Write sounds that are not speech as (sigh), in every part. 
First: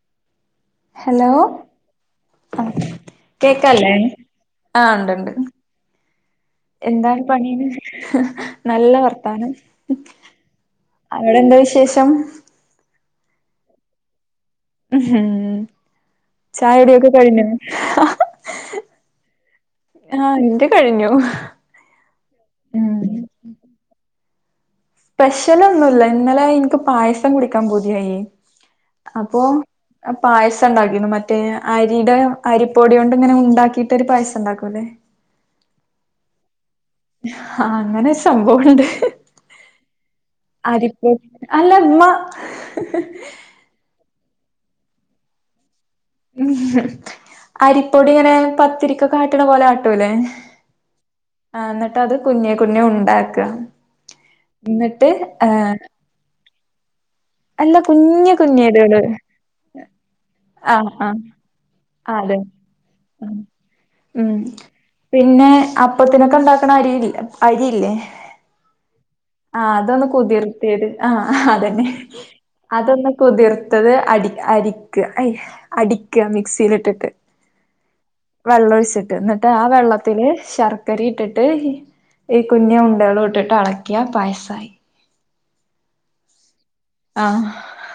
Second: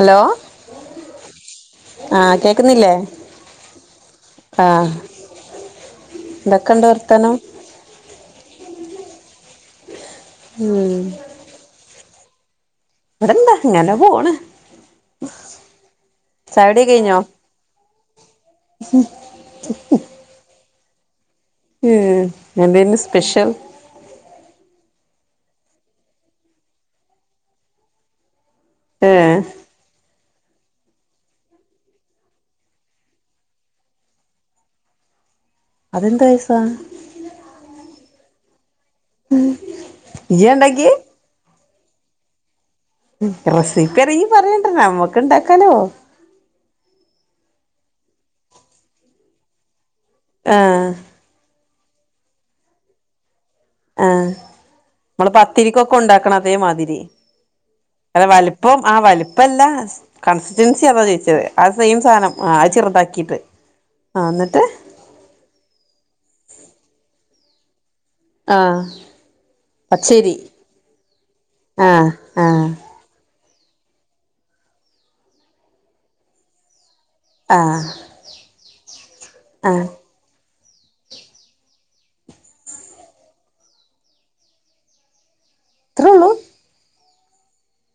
Hello hello ആഹ് കേക്കുന്നില്ലേ കേക്കാല്ലേ ആഹ് ഉണ്ട്ണ്ട് എന്തൊക്കെണ്ട് എന്താണ് വർത്താനം പണി നല്ല വർത്താനം ഉം അവിടെ എന്താ വിശേഷം ഇവിടെ എന്താ ഇങ്ങനെ പോണ് ഉം ചായകുടിയൊക്കെ കഴിഞ്ഞോ ആഹ് എന്റെ കഴിഞ്ഞു ഉം എന്ത ഉം ഇന്ന് സ്പെഷൽ സ്പെഷ്യല് ഒന്നുമില്ല ഇന്നലെ എനിക്ക് പായസം കുടിക്കാൻ കൊതിയായി ഏഹ് അപ്പൊ പായസം ഉണ്ടാക്കിരുന്നു മറ്റേ അരിയുടെ അരിപ്പൊടി കൊണ്ട് ഇങ്ങനെ ഉണ്ടാക്കിട്ടൊരു പായസം ഉണ്ടാക്കുല്ലേ അതെന്ത് പായസ ആഹ് അങ്ങനെയൊരു സംഭവുണ്ട് ഇയ്യാ ഇണ്ടാക്കിയേ അരിപ്പൊ അല്ലെ മ്മ റസിപ്പി അറിയാമെങ്കിൽ പറയണ്ടെ നമ്മക്ക് ഉണ്ടാക്കാലോ ഉം അരിപ്പൊടി ഇങ്ങനെ പത്തിരിക്കൊക്കെ ആട്ടണ പോലെ ആട്ടുല്ലേ ആഹ് ആഹ് എന്നിട്ട് അത് കുഞ്ഞേ കുഞ്ഞേ ഉണ്ടാക്കുക ആഹ് നമ്മള് പത്തിരിക്കൊക്കെ ഉണ്ടാക്കണ അതേമാതിരി അല്ല അത കുഞ്ഞ് വലിപ്പം ആ കുഞ്ഞേരുകള് വലിപ്പല്ല കൺസിസ്റ്റൻസി ആഹ് അതാ ആഹ് ചോയിച്ചത് ആഹ് സെയിം സാധനം ആഹ് അത് ചെറുതാക്കിട്ട് ആഹ് ഉം എന്നിട്ട് പിന്നെ അപ്പത്തിനൊക്കെ ഉണ്ടാക്കണ അരില്ലേ അരിയില്ലേ ആഹ് ആഹ് അതൊന്ന് പച്ചരി കുതിർത്തിയത് ആഹ് അതന്നെ ആഹ് ആഹ് അതൊന്ന് കുതിർത്തത് അടി അടിക്ക അടിക്കുക മിക്സിയിൽ ഇട്ടിട്ട് ആഹ് വെള്ളൊഴിച്ചിട്ട് എന്നിട്ട് ആ ആഹ് വെള്ള ത്തില് ശർക്കര ഇട്ടിട്ട് ഈ കുഞ്ഞ് ഉണ്ടകളും ഇട്ടിട്ട് എളക്കിയ പായസമായി ഇത്രെളളു ആഹ്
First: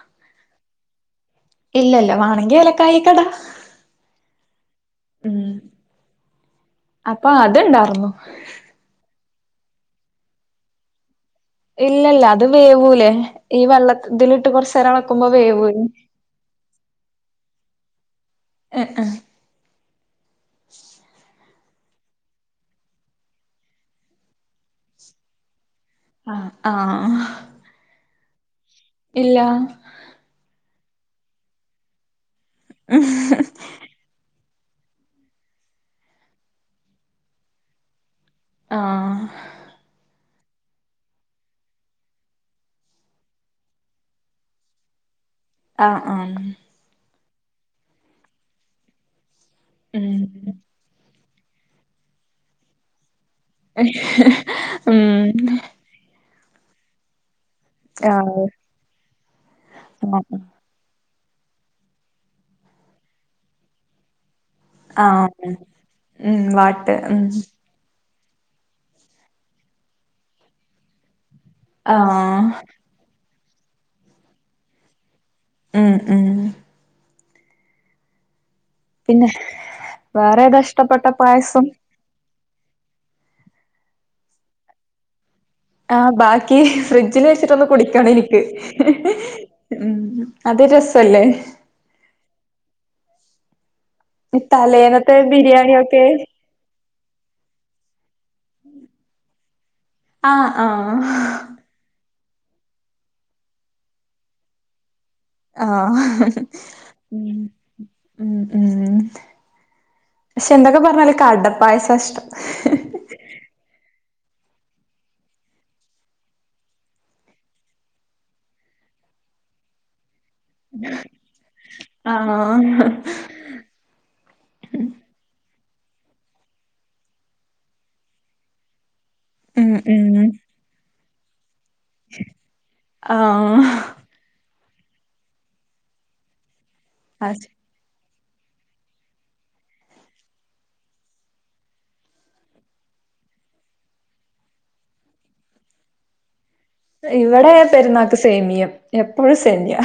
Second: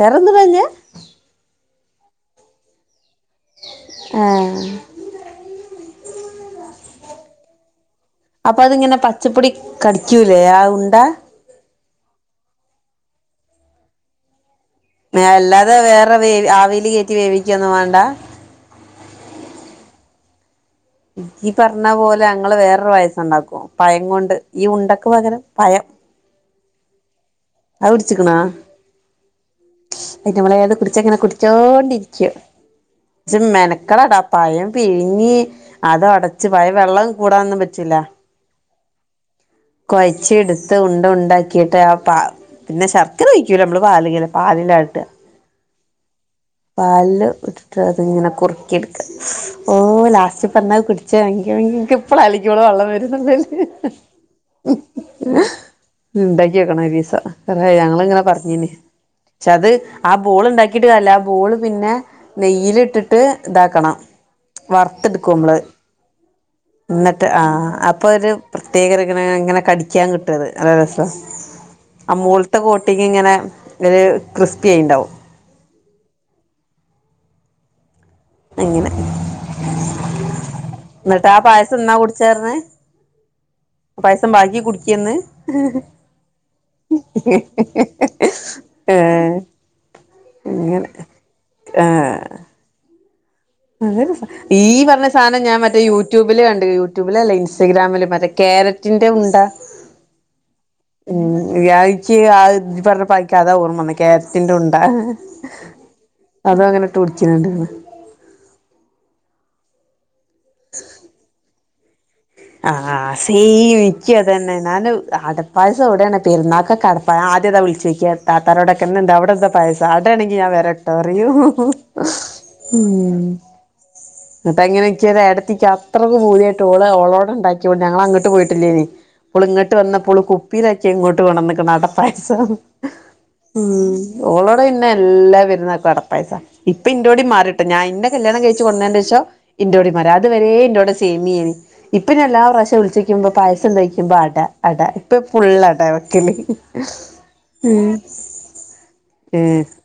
വേറൊന്നും ഇടാഞ്ഞേ ഇല്ല ഇല്ല വാണെങ്കി ഏലക്കായെക്കെ ഇടാം ആഹ് അപ്പൊ അത്ണ്ടാർന്നു അപ്പൊ അതിങ്ങനെ പച്ചപ്പൊടി കടിക്കൂലേ ആ ഉണ്ടാ ഇല്ലല്ല. അത് വേവൂലെ. ഈ വെള്ള ഇതിലിട്ട് കൊറച്ച് അല്ലാതെ വേറെ വേവി ആവില് കേറ്റി വേവിക്കൊന്നും വാണ്ട. എഹ് എഹ് ഈ പറഞ്ഞ പോലെ ഞങ്ങള് വേറൊരു പായസം ഇണ്ടാക്കും. പഴം കൊണ്ട് ഈ ഉണ്ടക്ക് പകരം പഴം. ആഹ് അത് കുടിച്ചിക്ക്ണാ. ഇല്ല ഔന്റെവെളേ അത് കുടിച്ചങ്ങനെ കുടിച്ചോണ്ടിരിക്ക്യും. ഇജ്ജ് മെന ക്കളടാ പയം പിഴിങ്ങി അത് ഒടച്ച് പയം വെള്ളം കൂടാനൊന്നും പറ്റില്ല. ആഹ് കൊഴച്ച് ഇടുത്ത് ഉണ്ട ഉണ്ടാക്കിയിട്ട് ആ പ പിന്നെ ശർക്കര ഒഴിക്കൂല. നമ്മള് പാല് ഇങ്ങനെ പാലിലാട്ട. ആഹ് ആഹ് പാലില് ഇട്ടിട്ട് അതിങ്ങനെ കുറുക്കി ഇടുക്കി ഓ ഉം ലാസ്റ്റ് തന്നത് കുടിച്ചാണെങ്കി ഇൻക്ക് ഇപ്പളും ആലോയ്ക്കുമ്പളും വെള്ളം വരുന്നു. ഉം ഉണ്ടാക്ക്യാേക്കണം ഒരീസം. ഞങ്ങള് ഇങ്ങനെ ആഹ് പറഞ്ഞീന്. പക്ഷെ അത് ആ ആഹ് ബോൾ ഇണ്ടാക്കി ക്കിട്ട് കാര്യല്ല. ആ ബോള് പിന്നെ നെയ്യിലിട്ടിട്ട് ഇതാക്കണം. വറ്ത്ത് ഇടുക്കും ആഹ് അമ്മള്. ഉം വാട്ട് ഉം ഇന്നട്ട് ആഹ് അപ്പൊ ഒര് പ്രത്യേകരങ്ങനെ ഇങ്ങനെ കടിക്കാൻ കിട്ടു അത്. നല്ല രസ. ആ ആഹ് മോൾത്തെ കോ ട്ടിങ്ങിങ്ങനെ ഒരു ക്രിസ്പിയായിണ്ടാവും. ഉം ഉം അങ്ങനെ. പിന്നെ വേറെ ഏതാ ഇഷ്ടപ്പെട്ട ഇന്നട്ട് ആ പായസം ഇന്നാ കുടിച്ചേ അർന്ന് ആ പായസം ബാക്കി കുടിക്ക്യെ ഇന്ന്. ആഹ് ബാക്കി ഫ്രിഡ്ജില് വെച്ചിട്ടൊന്ന് കുടിക്കണം എനിക്ക്. ഏഹ് ഉം അത് അങ്ങനെ രസല്ലെ ആഹ് അത് രസാ. ഈ പറഞ്ഞ തലേന്നത്തെ സാനം ഞാൻ മറ്റേ ബിരിയാണിയൊക്കെ യൂട്യൂബില് കണ്ട്. യൂട്യൂബിലല്ല ഇൻസ്റ്റാഗ്രാമില് മറ്റെ ക്ക്യേരറ്റിന്റെ ഉണ്ട ആഹ് ആഹ് ഉം. വ്യാഴിച്ച് ആഹ് ഇ പറഞ്ഞപ്പാരിക്ക് അതാ ഓർമ്മ വന്നെ. ക്ക്യേരറ്റിന്റെ ഉണ്ട. ആഹ് അതും അങ്ങനെ ഇട്ട് ഉം കുടിക്കുന്നുണ്ട് ഉം ഉം പക്ഷെ എന്തൊക്കെ പറഞ്ഞാലും ഇക്കടപ്പായസ ഇഷ്ടം. ആഹ്. ആഹ്. സെയിം. ഇക്ക്യും അതന്നെ. ഞാൻ അടപ്പായസം എവിടേണ് പെരുന്നാക്കൊക്കെ അടപ്പായ ഞാ ആദ്യതാണ് വിളിച്ചോയ്ക്ക താത്താരോടൊക്കെ ഇന്നെന്താ അവിടെന്ത പായസം. അടേണെങ്കി ഞാൻ വരാ രട്ടറിയൂ ആഹ് ഉം. ഇന്നട്ട് അങ്ങനെ ഇൻക്ക് ഒര് ഏട്ടത്തിക്ക് അത്രക്ക് പൂത്യായിട്ട് ഓള് ഓളോ ഉണ്ടാക്ക്യാേണ്ട്. ഞങ്ങളങ്ങട്ട് പോയിട്ടില്ലേനി. ഓള് ഉം ഇങ്ങട്ട് വന്നപ്പം ഓള് ഉം കുപ്പീലാക്കി അത് ഇങ്ങോട്ട് കൊണ്ടന്ന്ക്ക്ണ് അട പായസം. ആഹ് ഉം. ഓളോടെ പിന്നെ എല്ലാ പെരുന്നാക്കും അടപ്പായസ ഇപ്പ ഇന്റോടി മാറി ട്ടോ ഞാൻ ഇന്നെ കല്യാണം കഴിച്ച് കൊട്ന്നേന്റെഷം ഇന്റോടിം മാറി. അത് വരേ ഇന്റോടെ സേേമ്യനി. ഇപ്പന്നെ എല്ലാ പ്രാവശ്യം വിളിച്ചോയ്ക്കുമ്പൊ പായസം തയ്ക്കുമ്പോ അട. അട ഇപ്പ ഫുള്ള് അടാ വെക്കല്. ഇവെടെ പെരുന്നാക്ക് സേമിയം. എപ്പഴും സേമിയ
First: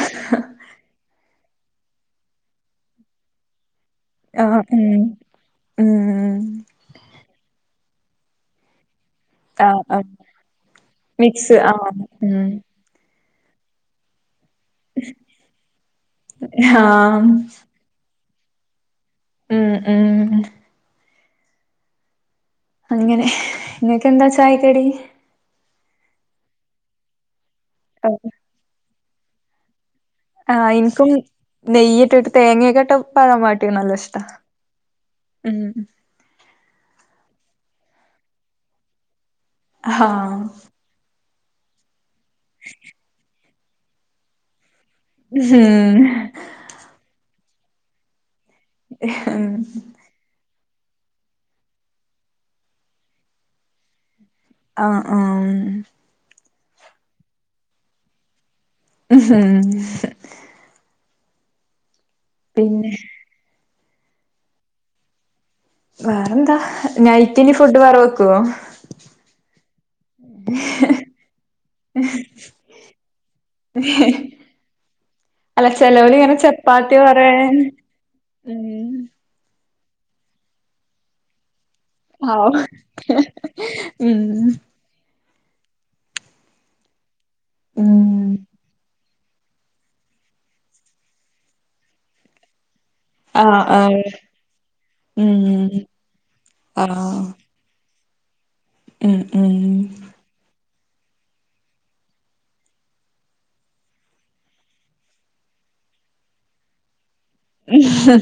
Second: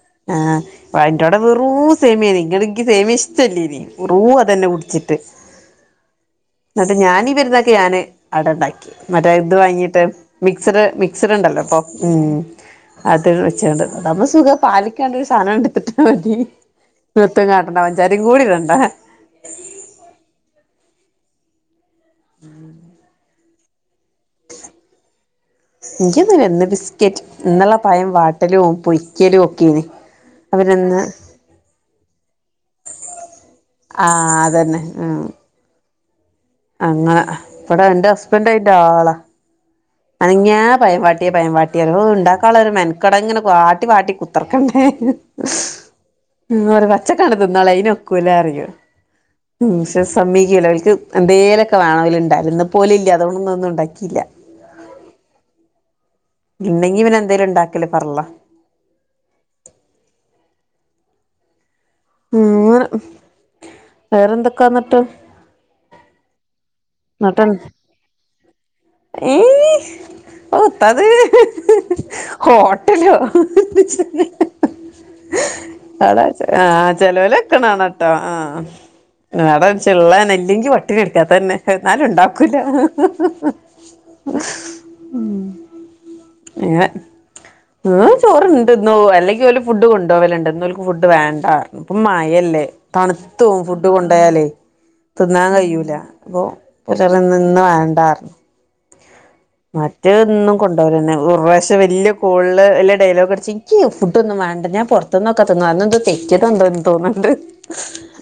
അപ്പ അയിന്റോടെ വെറും സേമിയേരുന്നു. ഇങ്ങട്ട് എനിക്ക് സേമിയം ഇഷ്ടല്ലേനി. വെറും ആഹ് അതന്നെ ഉം ഉം എന്നട്ട് ഞാനീ പെരുന്നാക്ക് ഞാന് അടണ്ടാക്കി മറ്റേ ഇത് ആഹ് വാങ്ങിട്ട് ആഹ് മിക്സഡ് മിക്സ് മിക്സഡ്ണ്ടല്ലോ അപ്പൊ ആഹ് ഉം അത് വെച്ചണ്ട് അതാകുമ്പോ സുഖ പാലിക്കാണ്ട് ഒരു സാനം എടുത്തിട്ടാ മതി ആഹ് പിന്നെത്തുക്കാ ണ്ട പഞ്ചാരി കൂടി ഇടണ്ടാ ഉം ഉം (inaudible) അങ്ങനെ ഇങ്ങക്കെന്താ ചായക്കടി ക്ക്ന്നുല്ല ഇന്ന് ബിസ്ക്കറ്റ് ഇന്നലെ പായം വാട്ടലും പൊയ്ക്കലും ഒക്കെന് ആഹ എനിക്കും നെയ്യയിട്ട് തേങ്ങക്കെട്ട പയം വട്ടിയ നല്ല ആ ഇഷ്ട അതന്നെ ഉം ഉം അങ്ങനെഇവിടെ ന്റെ ഹസ്ബൻറ്റ് ആയിറ്റ ആളാ ആഹ് അനങ്ങിയാ പയം പാട്ടിയ പയം പാട്ടിയ ഹ് ഇണ്ടാക്കാള്ള ഒരു മെൻക്കട അഹ് ഇങ്ങന വാട്ടി വാട്ടി കുത്തർക്കണ്ടേ മ് ഹ് ഉ ഇന്ന് ഒരു പച്ചക്കാണ്ട് ത്തിന്നാളെ അയി നൊക്കൂല്ല പറി ഞാൻ ഉം വിശോസ് സമ്മീക്കുല്ല ഓല്ക് എന്തേലൊക്കെ വേണ ഉണ്ടാ ഇന്ന് പ്പ ഓല് ഇല്ല അതുകൊണ്ടൊന്നും ഇണ്ടാക്കിയില്ല ആഹ് ആഹ് ഇണ്ടക്കി പിന്നെ എന്തേലും ഇണ്ടാക്കൽ ഫർള (unintelligible) ഇന്ന് പിന്നെ വേറെന്തൊക്കാന്നിട്ട് വേറെന്താ ന്ന്ട്ട് നൈറ്റിനി ഫുഡ് വേറെ വെക്കുവോ ഏയ് ഓത്തത് ഹോട്ടലോ അല്ല അട ചെലോലിങ്ങനെ ആഹ ചപ്പാത്തി ചെല്ലോൽ പറയ വക്ന ണട്ടോ ആഹ ഉം നട ചള്ളനെ ഇല്ലെങ്കി പട്ടിണി കടക്ക അതന്നെ എന്നാലും ഇണ്ടാക്കൂല അങ്ങനെ ന്ന് ചോറണ്ടന്നോ അല്ലെങ്കിൽ ഓല് ഫുഡ് കൊണ്ടോവൽട്ട് ഇന്ന് ഓല്ക് ഫുഡ് വേണ്ടപറന്നു ഇപ്പ മഴല്ലേ തണുതും പോകും ഫുഡ് കൊണ്ടയാലേ തിന്നാൻ കഴിയൂല അപ്പൊഒരാൾ ന്ന് ഇന്ന് വേണ്ടർന്നു ഉം ഉം മറ്റന്ന് കൊണ്ടവൽന്നെ ഒരു പ്രാവശ്യം വലിയ കോൾല് വല്ല ഡയലോഗ് അടിച്ചു ഇക് ഫുഡ് ഒന്നും വണ്ട ഞാൻ പുറത്ത് തിന്നോ ക്ക തിന്നോ അന്ന് എന്താ തെറ്റിയത് എന്ധോ തോന്നുണ്ട് ഹ് ഹ്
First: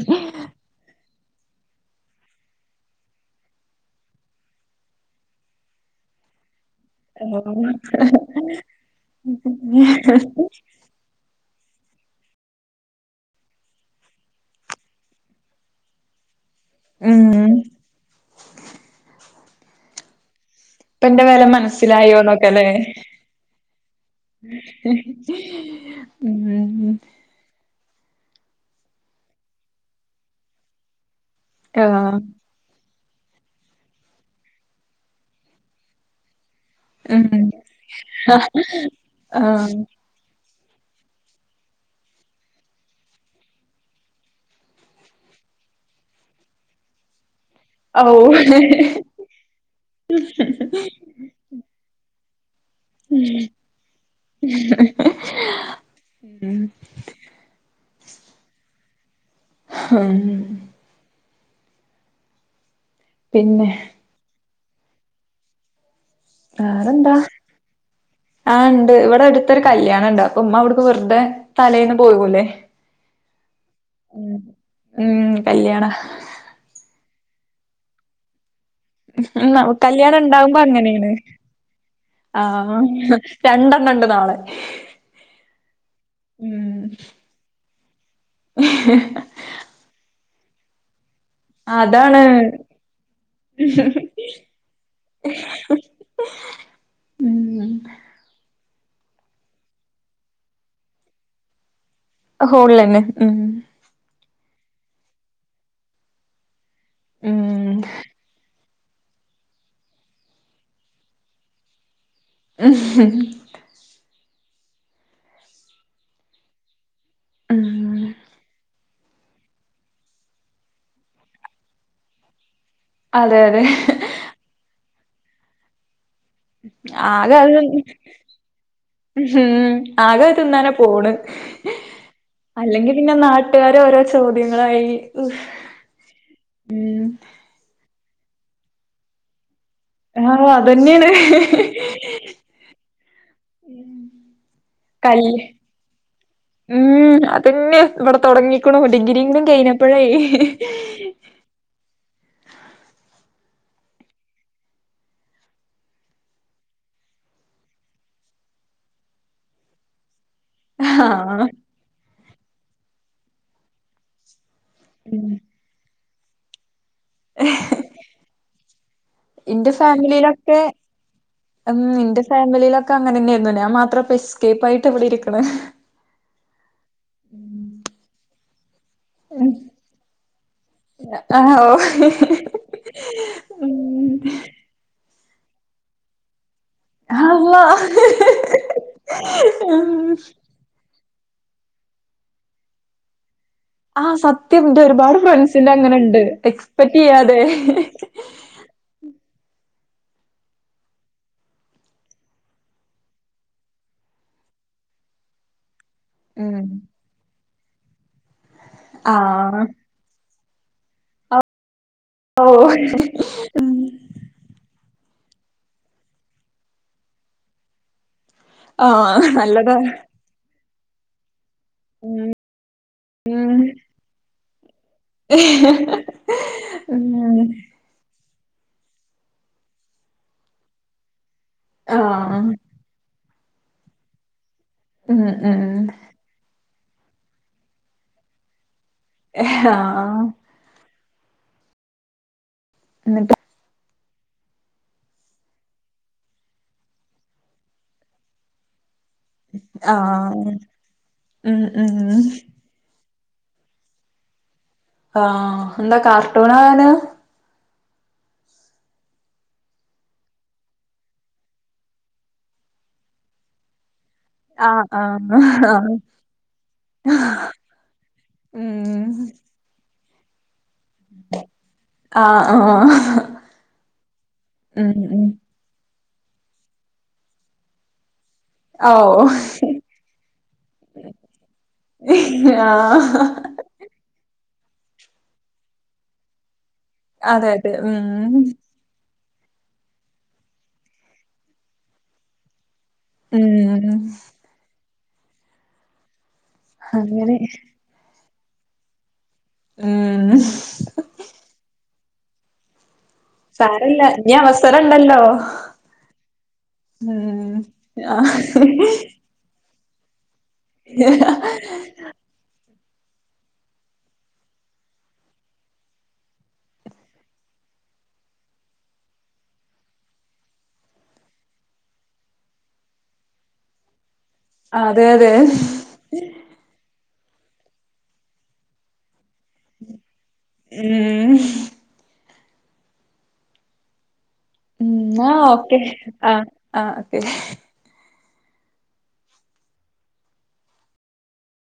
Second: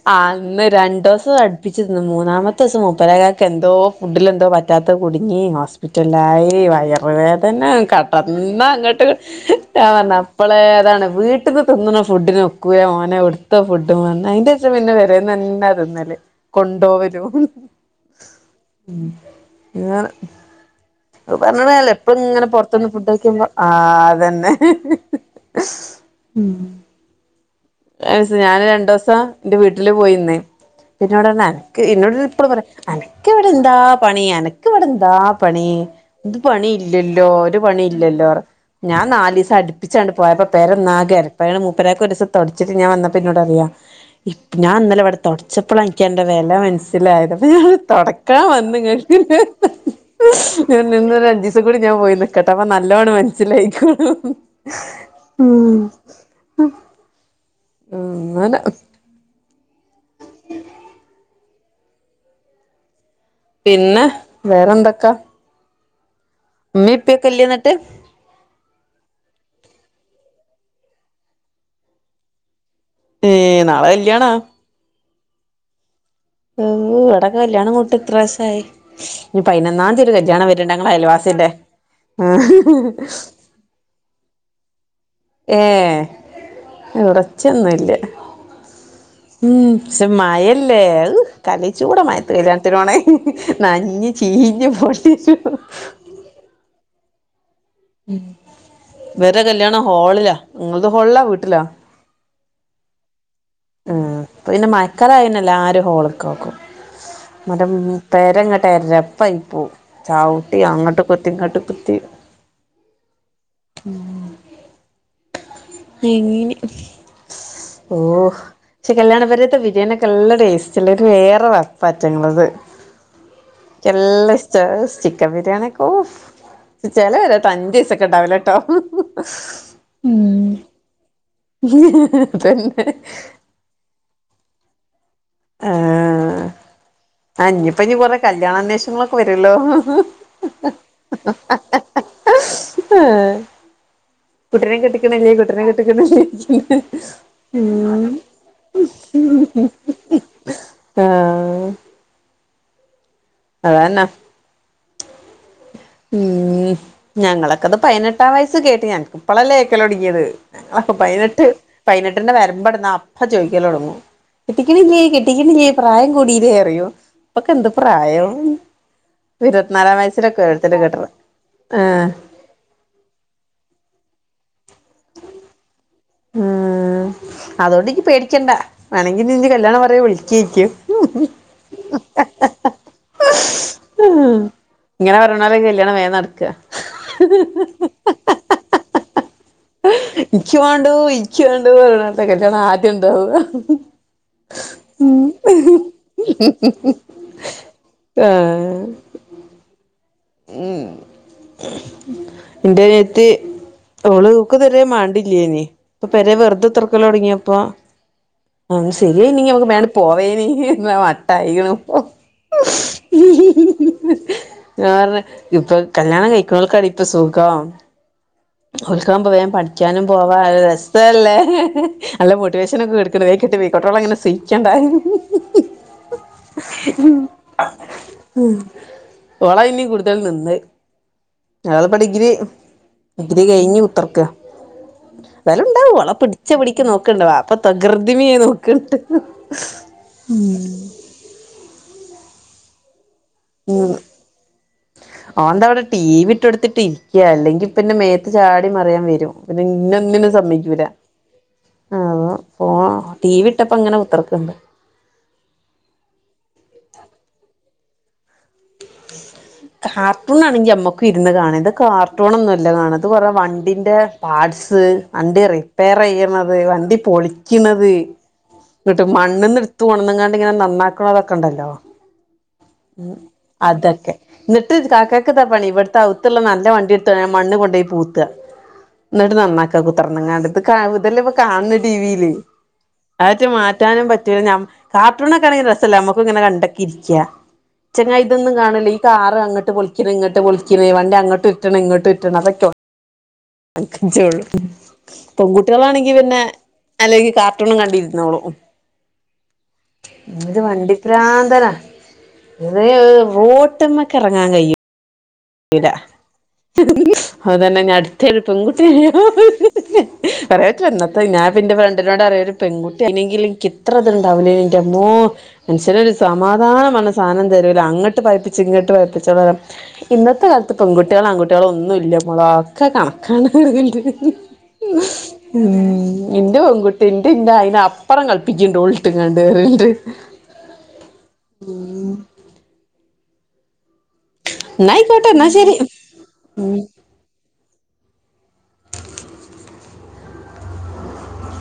ഇന്ന് രണ്ടു ദിവസം അടുപ്പിച്ചിരുന്നു മൂന്നാമ ത്തെ ദിവസം മുപ്പരേകക്ക് എന്തോ ഫുഡില എന്തോ പറ്റാത്ത കുടുങ്ങി ഹോസ്പിറ്റലിലായി വയർ വേദന കട്ടന്ന് അങ്ങോട്ട് ഞാൻ പറഞ്ഞ അപ്പളേ താണ് വീ ട്ട്ന്ന് തിന്നുന്ന ഫുഡിന് ഒക്കൂല്ല മോനെ എടുത്ത ഫുഡും വ അയിന്റെ ശേഷം പിന്നെ പെരെ ന്നെ തിന്നല് കൊണ്ടോവാലും ഉം ഇപ്പൊ എന്റെ പിന്നെ വില പറഞ്ഞണല്ല എപ്പഴും മനസ്സിലായോന്നൊക്കെ ഇങ്ങനെ അല്ലേ പൊറത്തന്ന് ഫുഡ്കഴികുമ്പോ ആഹ് അതന്നെ ഉം ഒരീസം ഞാന് രണ്ടു ദിവസം ന്റെ വീട്ടില് പോയിന്ന് അപ്പന്നെടർന്ന് അനക്ക് ആ ഇന്നോട് യെപ്പ പറി അനക്ക് വിടന്താ പണി അനക് വിടന്താ പണി ഇത് പണി ഇല്ല ഉം ഇല്ലല്ലോ ഒരു പണി ഇല്ലല്ലോ ഞാൻ നാല് ആ ദിവസം അടുപ്പിച്ചാണ് പോയപ്പോ പേര ഒന്നാകെഎരപ്പാ മുൂപ്പരക്ക ഒരുസംതൊടച്ചിട്ട് ഞാൻ വന്നപ്പോ ന്നോട്റിയാം ഇ ഞാൻ ഇന്നല ഇവിടെ തുടച്ചപ്പളാ എനിക്ക് അതിന്റെ വില മനസ് മനസ്സിലായത് പ്പൊ ഞാൻ ഓ തുടക്കാൻ വന്നു... (unintelligible) ഞാൻ പോയി.. കേട്ടപ്പോ നല്ലോണ് മനസ്സിലായിക്ണു, അങ്ങന്നാ ഹം പിന്നെ വേറെന്തൊക്കാ ഉമ്മീം വേറെന്താ ഇപ്പിയൊക്കെ ഇല്ലേ ന്നിട്ട് ആ ഉണ്ട് ഇവിടെ അടുത്തൊരു കല്യാണം ഉണ്ട് അപ്പൊ ഉമ്മ അവിടുക്ക് വെറുതെ തലേൽന്ന് പോകു ല്ലേ ഏ നാളെ കല്യാണ ഉം കല്യാണ ഇവിടെ കല്യാണം കൂട്ട് ഇത്ര മാസായി ഇനി ഉം പതിനൊന്നാം തീയതി ഒരു കല്യാണം ഇണ്ടാവുമ്പോ വരുന്നുണ്ട്നമ്മുടെ അങ്ങനേണ് അയൽവാസിന്റെ ആഹ് രണ്ടെണ്ണം ണ്ട് നാളെ ഏ ഉം ഉറച്ചൊന്നുംല്ല ഉം പക്ഷെ മയല്ലേ കലച്ചൂടെ അതാണ് മയത്ത് കല്യാണത്തിനണേ നഞ് ചീഞ്ഞ പൊട്ടിച്ചു ഉം ഇവരുടെ കല്യാണം ഹോളിലാ നിങ്ങത് ഹോളിലാ വീട്ടിലാ ഹോളില് തന്നെ ഉം ഉ പിന്നെ മയക്കാലായ എല്ലാരും ഹോളക്ക്കോക്കും മറ്റേ ഉം പേര (unintelligible) ചവിട്ടി അങ്ങോട്ട് കുത്തി ഇങ്ങോട്ട് കുത്തി (unintelligible) ഉം നെയ്മീൻ ഉം ഓ പക്ഷെ കല്യാണ പര്യത്തെ ബിരിയാണിക്കെ നല്ല ടേസ്റ്റ് ഉള്ള വേറെ വപ്പാറ്റങ്ങളത് അതെ അതെ നല്ല ഇഷ്ട ചിക്കൻ ബിരിയാണിക്കെ ഫ് ചെല ആകെ പെരേല്ലാതെ അത് ഉം അഞ്ചു വയസൊക്കെ ഉണ്ടാവലട്ടോ ഉ ആകെ അത് തിന്നാനാ പോണ് അല്ലെങ്കിൽ പിന്നെ നാട്ടുകാര ഓരോ ചോദ്യങ്ങളായി ആ ഉം അനിപ്പ ഇനി കൊറെ കല്യാണന്വേഷങ്ങളൊക്കെ വരുല്ലോ ആ അതന്നെയാണ് കുട്ടീനെ കല് കെട്ടിക്കണില്ലേ കുട്ടീനെ കെട്ടിക്കണില്ലേ ഉം അതന്നെ ഇവിടെ തുടങ്ങിക്കണോ ഡിഗ്രീ കഴിഞ്ഞ ഇപ്പോഴേ ആഹ് അതെന്നെ ഉം ഞങ്ങളൊക്കത് പതിനെട്ടാം വയസ്സ് കേട്ട് ഞനക്ക് ഇപ്പളല്ലേ കേക്കല്ലോ ഒടുങ്ങിയത് അപ്പൊ പതിനെട്ട് ആഹ് പതിനെട്ടിന്റെ വരുമ്പോടുന്നാ അപ്പ ചോദിക്കല്ല തുടങ്ങു കെട്ടിക്ണില്ലേ ഉം. കെട്ടിക്ണില്ലേ പ്രായം കൂടില്ലേ അറിയും ഇപ്പൊക്കെ എന്ത് പ്രായവും ഇന്റെ ഇരുപത്തിനാലാം വയസ്സിലൊക്കെ ഫാമിലിയിലൊക്കെ കെട്ടണ് ഉം ആഹ് നിന്റെ ഫാമിലിയിലൊക്കെ അങ്ങനെ തന്നെയായിരുന്നു ഞാൻ മാത്രം ഇപ്പ ഇ എസ്കേപ്പ ആയിട്ട് ഇവിടെ ഇരിക്കണ് ഉം അതോണ്ട്നി പേടിചണ്ട വേണെങ്കി നിന്റെ കല്യാണം പറയാ വിളിക്കയിക്കും ആഹ് ഓ ഉം ഇങ്ങനെ പറയണലെ കല്യാണം വേഗം നടക്ക അള്ളാ ഉം ഇക്ക് വേണ് ണ്ട് എനിക്ക് വേണ്ട് പറഞ്ഞിട്ട കല്യാണം ആദ്യം ഉണ്ടാവുക ആഹ് സത്യംന്റെ ഒരുപാട് ഫ്രണ്ട്സിന്റെ അങ്ങന്ണ്ട് എക്സ്പെക്ട് ചെയ്യാതെ ആഹ് ഉം എന്റെ അനിയത്തി ഓള് (unintelligible) ഇതുവരെ മാണ്ടില്ലേനി ഇപ്പൊ പെരെ ഉം വെറുതെ തൊറക്കല് തുടങ്ങിയപ്പോ ആഹ് (unintelligible) പോവേനി എന്നാ മട്ടായികണു ഇപ്പൊ ഓഹ് മസ് (unintelligible) ഞാൻ പറഞ്ഞു ഇപ്പൊ കല്യാണം കഴിക്കുന്നോൾക്കാടി ഇപ്പൊ സുഖം ആഹ് ഓൽക്കാവുമ്പോ വേം നല്ലതാ പഠിക്കാനും പോവാ രസമല്ലേ അല്ല മോട്ടിവേഷൻ ഒക്കെ കൊടുക്കണ വേക്കെട്ട് (unintelligible) അങ്ങനെ സുഖിക്കണ്ട ഏ ഉം ഓളാ ഇനി കടുതൽ നിന്നത് ഓളിപ്പൊഡിഗ്രി ആഹ് ഡിഗ്രി കഴിഞ്ഞു കുത്തിർക്ക ഉം ഉം ന്നാലും ഉണ്ടാവും ഓളെ പിടി ച്ചപിടിക്കക്ക് നോക്കണ്ട വാപ്പ തകൃതി (unintelligible) നോക്ക് ആഹ് ന്നിട്ട് ഉം ഓൻ്റ അവിടെ ടി വി ഇട്ട് കൊടുത്തിട്ടിരിക്കയാ അല്ലെങ്കി പിന്നെ മേത്ത് ചാടി മറിയാൻ വരും പിന്നെ ഇന്നി ഒന്നിനും ആഹ് സമ്മയ്ക്കൂല ഉം ഉം ആഹ് (unintelligible) ടി വി ഇട്ടപ്പോഇങ്ങനെ കുത്തിർക്കണ്ട് ആഹ് എന്താ കാർട്ടൂണ് കാണാനാ (inaudible) കാർട്ടൂൺ ആണെങ്കി നമ്മക്കും ഇരുന്ന് കാണ ഇത് കാർട്ടൂണൊന്നും അല്ല കാണ അത് കുറെ വണ്ടിന്റെ പാർട്സ് ആഹ് ആഹ് വണ്ടി ആഹ് റിപ്പയർ ചെയ്യുന്നത് വണ്ടി പൊളിക്കണത് ന്നിട്ട് ഉം മണ്ണണ്ന്ന് എടുത്ത കൊണ്ടന്നങ്ങാണ്ട് ഇങ്ങനെ നന്നാക്കണതൊക്കെ ഉണ്ടല്ലോ ആഹ് ആഹ് ഉം അതക്കെ എന്നിട്ട് ഉം ഉം കാക്കാക്കിത പണി ഇവിടുത്തെ അവ്ത്തുള്ള നല്ല വണ്ടി എടുത്തോണ്ട് മണ്ണ് കൊണ്ട് പോയി പൂത്ത്ക ന്നിട്ട് ഓഹ് നന്നാക്കാ കു (unintelligible) ങ്ങാണ്ടത് ഇതല്ലെ ഇപ്പ കാണുന്ന ടി വില് ആഹ് ന്നട്ട് മാറ്റാനും പറ്റൂല്ല ഞമ് കാർട്ടൂണൊക്കെയാണെങ്കിൽ രസല്ലെ നമ്മുക്കും ഇങ്ങെനെ കണ്ടെക്കെയിരിക്കാം അതെ അതെ ഉം ണല്ലോ ഈ കാറ് അങ്ങട്ട് പൊളിക്കണ ഇങ്ങോട്ട് പൊളിക്കണേ വണ്ടി അങ്ങട്ട് ഉരുട്ടണ് ഇങ്ങട്ട് ഉരുട്ടണ് അതൊക്കെയോ ഉം (unintelligible) ള്ളു പെൺകുട്ടികളാണെങ്കി പിന്നെ അല്ലെങ്കി അങ്ങനെ കാർട്ടൂണും കണ്ടിരുന്നോളും ഉം ഇത് വണ്ടി പ്രാന്തന ഇത് റോട്ട്മ്മേക്കെറങ്ങാൻ കയ്യ ണ്ടല്ലോ (unintelligible) അതന്നെ ഇനി അടുത്ത ആഹ് ഒരു പെൺകുട്ടിയായ (unintelligible) പറയാ (unintelligible) ഞാൻ പിന്നെ ഫ്രണ്ടിനോട് പറയും പെൺകുട്ടി ആണെങ്കില് എനിക്ക് ഇത്ര ഇത്ണ്ടാവില്ല എന്റമ്മോ മനുഷ്യന് ഒരു സമാധാനം പറഞ്ഞ സാധനം തരൂല അങ്ങോട്ട് പായിപ്പിച്ച് ഇങ്ങട്ട് പായിപ്പിച്ച- ഇന്നത്തെ കാലത്ത് പെൺകുട്ടികള് ആൺകുട്ടികള് ഒന്നും ഇല്ല മോളെ ഒക്കെ കണക്കാണ് അതെ അതെ ഇന്റെ പെൺകുട്ടി ഇന്റെ അല്ല അതിനെ അപ്പറം കളപ്പിക്കും - ഇട്ടും കണ്ടുവരണ്ട് ഉം ഉം എന്നാ എന്നായിക്കോട്ടെ ശരി ഓക്കെ ആഹ ആഹ്